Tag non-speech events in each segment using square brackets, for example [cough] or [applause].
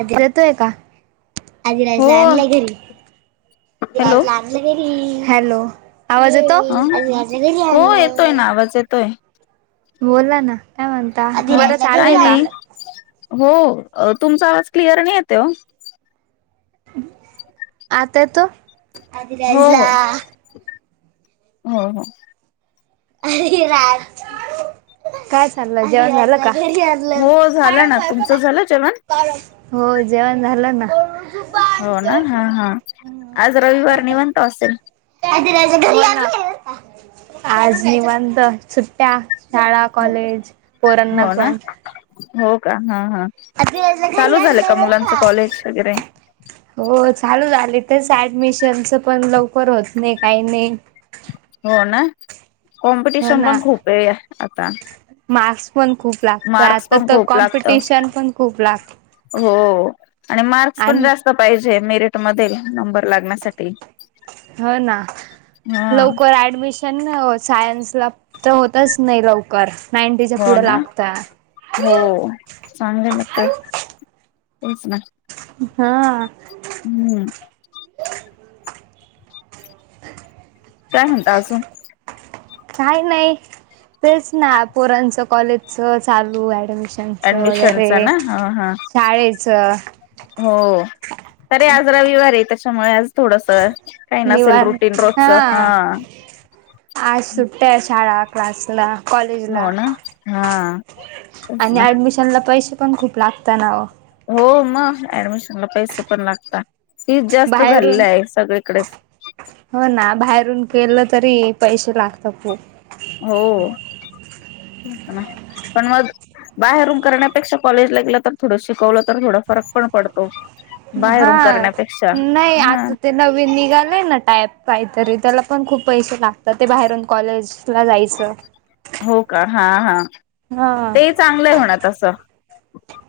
आता येतोय का. हो आधिराजला आणलं घरी हॅलो आराज ला आणलं घरी हॅलो. आवाज येतो. ह हो येतोय ना आवाज येतोय बोला ना काय म्हणता हा बर काय चालूय का. नाही हो तुमचा आवाज क्लिअर नाही येते हो. आता येतो. हो हो हो हो. काय चाललं जेवण झालं का. हो झालं ना तुमचं झालं जेवण हो जेवण झालं ना. हो ना हा हा आज रविवार निवंत असेल. [unintelligible] आज निवंत सुट्ट्या शाळा कॉलेज पोरांना हो ना पण. हो का हा हा चालू झालं का मुलांचं कॉलेज वगैरे हो च चालू झाली तेच ऍडमिशनच पण लवकर होत नाही काही नाही. हो ना हो कॉम्पिटिशन ना. पण खूप आहे आता. मार्क्स पण खूप लागत मार्क्स आता पण तर खूप लागत कॉम्पिटिशन पण खूप लाग हो आणि मार्क्स पण जास्त पाहिजे मेरिट मध्ये लग्नासाठी हो ना लकर ऍडमिशन सायन्सला तर होतच नाही लवकर. नाईंटीच्या हो पुढे ना लागता. हो चांगले मग तर तेच ना. हा. हम्म. काय म्हणता अजून? काही नाही तेच ना पोरांच कॉलेजच चालू ऍडमि शनच ऍडमिशनच वगैरे ना ह हा शाळेच. हो तरी आज रविवार ये त्याच्यामुळे आज थोडस काही नसेल निवांत रुटीन हा रोजच आज सुट्ट्या शाळा क्लास ला कॉलेज ला हो ना हा तेच आणि ना ऍडमिशन ला पैशे पण खूप लागता नाओ. हो मग ऍडमिशन ला पैसे पण लागतात. फीज जास्त झालेली बाहेरून आहे सगळीकडेच. हो ना बाहेरून केलं तरी पैसे लागतात खूप. हो. पण मग बाहेरून करण्यापेक्षा कॉलेजला गेलं तर थोडं शिकवलं तर थोडं फार फरक पण पडतो. बाहेरून हां करण्यापेक्षा नाही हा आता ते नवीन निघालय ना टाईप काहीतरी त्याला पण खूप पैसे लागतात, ते बाहेरून कॉलेज ला जायचं. हो का हा हा, हा ते चांगलं हाय म्हणा तस.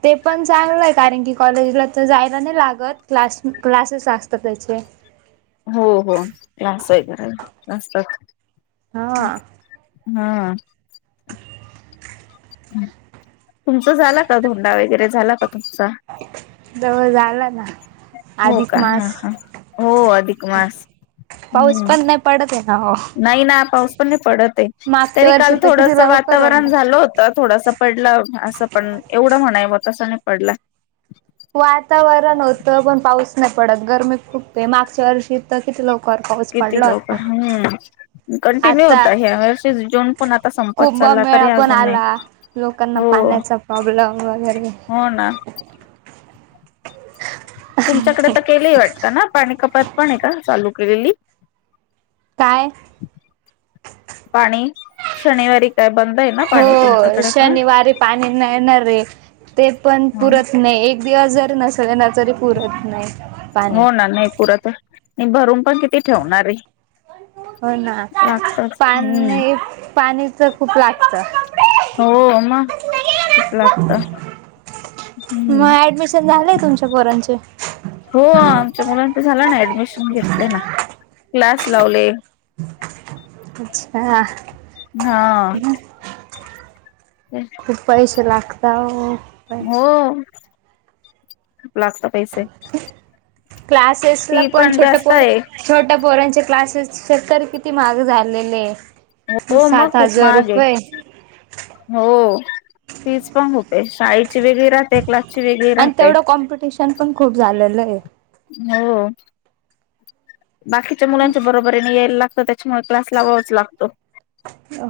ते पण चांगलं ए कारण की कॉलेजला तर जायला नाही लागत क्लास क्लासेस असतात त्याचे. हो हो क्लास हाय खर असतात. हा. हां. तुमच झाला का धोंडा वगैरे झाला का तुमचा? जवळ झाला ना. हो अधिक का हा मास, हा हो अधिक मास पाऊस पण नाई पडत ए. नाई ना पाऊस पण नाई पडत ए, मागच्या तरी वर्षी काल तर किती थोडस लवकर होता. वातावरण झालं होतं थोडस पडला असं पण एवढं म्हणायव तसा नाई पडला. वातावरण होतं पण पाऊस नाई पडत गरमी खूप ए मागच्या वर्षी तर किती लव किती लवकर, हम् कंटिन्यू आता होता ह्या वर्षी जून पण आता संपत चाल मेळा पण आला लोकांना पाण्याचा प्रॉब्लेम वगैरे हो ना [inaudible] [inaudible] तुमच्याकडे तर केलिए वाटत ना पाणी कपात पण ये का चालू केलेली? काय पाणी शनिवारी बंद आहे ना पाणी हो तुमच्याकडे पण? शनिवारी पाणी नाही येणार रे. ते पण पुरत नाई एक दिवस जरी नसले ना तरी पुरत नाई पाणी हो ना नाही पुरत भरून पण किती ठेवणार आहे हो ना लागतच हम्म पाणी पाणी च खूप लागत. हो म खूप लागत. मग हम्म ऍडमिशन झालंय तुमच्या पोरांचे? हो आमच्या मुलांच झाला ना ऍडमिशन घेतले ना क्लास लावले. अच्छा. हा. खूप पैसे लागताव. हो. लागता पैसे. क्लासेस ला फी पण छोटं जास्त पोर आहे छोटं पोरांचे क्लासेस तर खर किती महाग झालेलेय. हो मग खूप महाग हे हो फीच पण खूप. एक शाळेची वेगळी राहते क्ला आणि तेवढं कॉम्पिटिशन पण खूप झालेलंय. हो. बाकीच्या मुलांच्या बरोबरीने यायला लागतं त्याच्यामुळे क्लास लावावाच लागतो.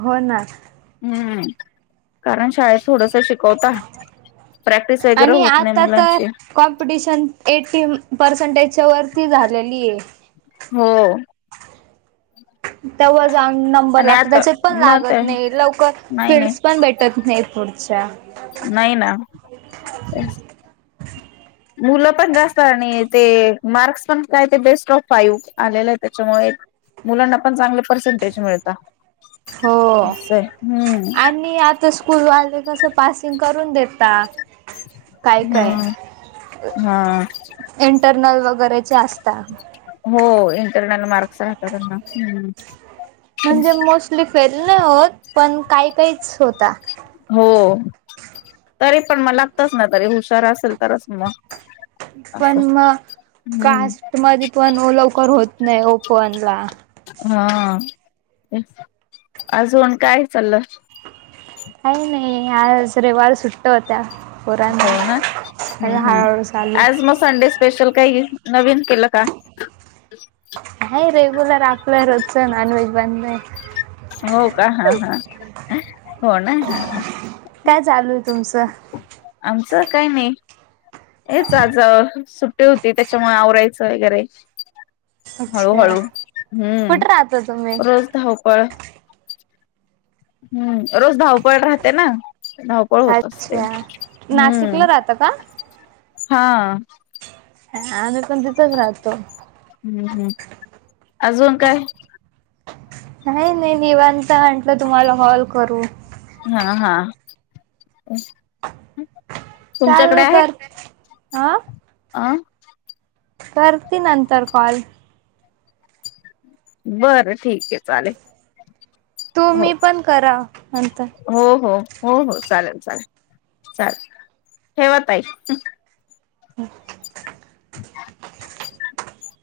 हो ना. हम्म कारण शाळेत थोडंसं शिकवता प्रॅक्टिस वगैरे आणि होत नाही आता तर मुलांची कॉम्पिटिशन एटी पर्सेंटेजच्या वरती झालेलीये. हो. तेव्हा जाऊन नंबर आणि लागतो आता त्याच्यात पण मग लागत ते नाही लवकर नाही नाही फिल्डस पण भेटत नाही पुढ! नाही ना ते मुलं पण जास्त आणि ते मार्क्स पण काय ते बेस्ट ऑफ फाईव आलेलाहे त्याच्यामुळे. मुलांना पण चांगले पर्सेंटेज मिळता. हो असं हम्म आणि आता स्कूलवालं कस पासिंग करून देेता काय - काय हम्म हा इंटरनल व करायचे असता. हो [unintelligible] मार्क्स राहता त्यांना हम्म. म्हणजे मोस्टली फेल नाही होत पण काही काहीच होता. हो तरी पण म लागतंच ना तरी हुशार असेल तरच मग. असं पण म हम्म कास्ट मधी पण ओ लवकर होत नाही ओपनला. हा [unintelligible] अजून काय चाललं? काही नाही आज रेवार सुट्ट होत्या. हो पोरांना ना? हं सगळं - हं हळूहळू चालू आज मग संडे स्पेशल काही नवीन केलं का? हो रेग्युलर आपलं रोजच नॉनव्हेज बनलंय. हो का? हं -हं हो ना हं-हं. काय [inaudible] स काही नाही हेच आज सुट्टी होती त्याच्यामुळे आवरायचं वगैरे अच्छा हळू-हळू कुठे राहता तुम्ही हम्म रोज धावपळ हम्म रोज धवपळ राहते ना! धावपळ होत असते. अच्छा हम्म. नाशिकला राहता का हा. हां आम्हीपण तिथंच राहतो. हम्म- हम्म अजून काय? नाही - नाही निवांत म्हटलं तुम्हाला कॉल करू. हा - हा [unintelligible] तुमच्याकडे आहे? ऑ? आं करती नंतर कॉल. बरं ठीके चालेल. हो तुम्ही पण करा नंतर. हो हो हो- हो चालेल - चालेल -चालेल ठेवा ताई. हं. [inaudible]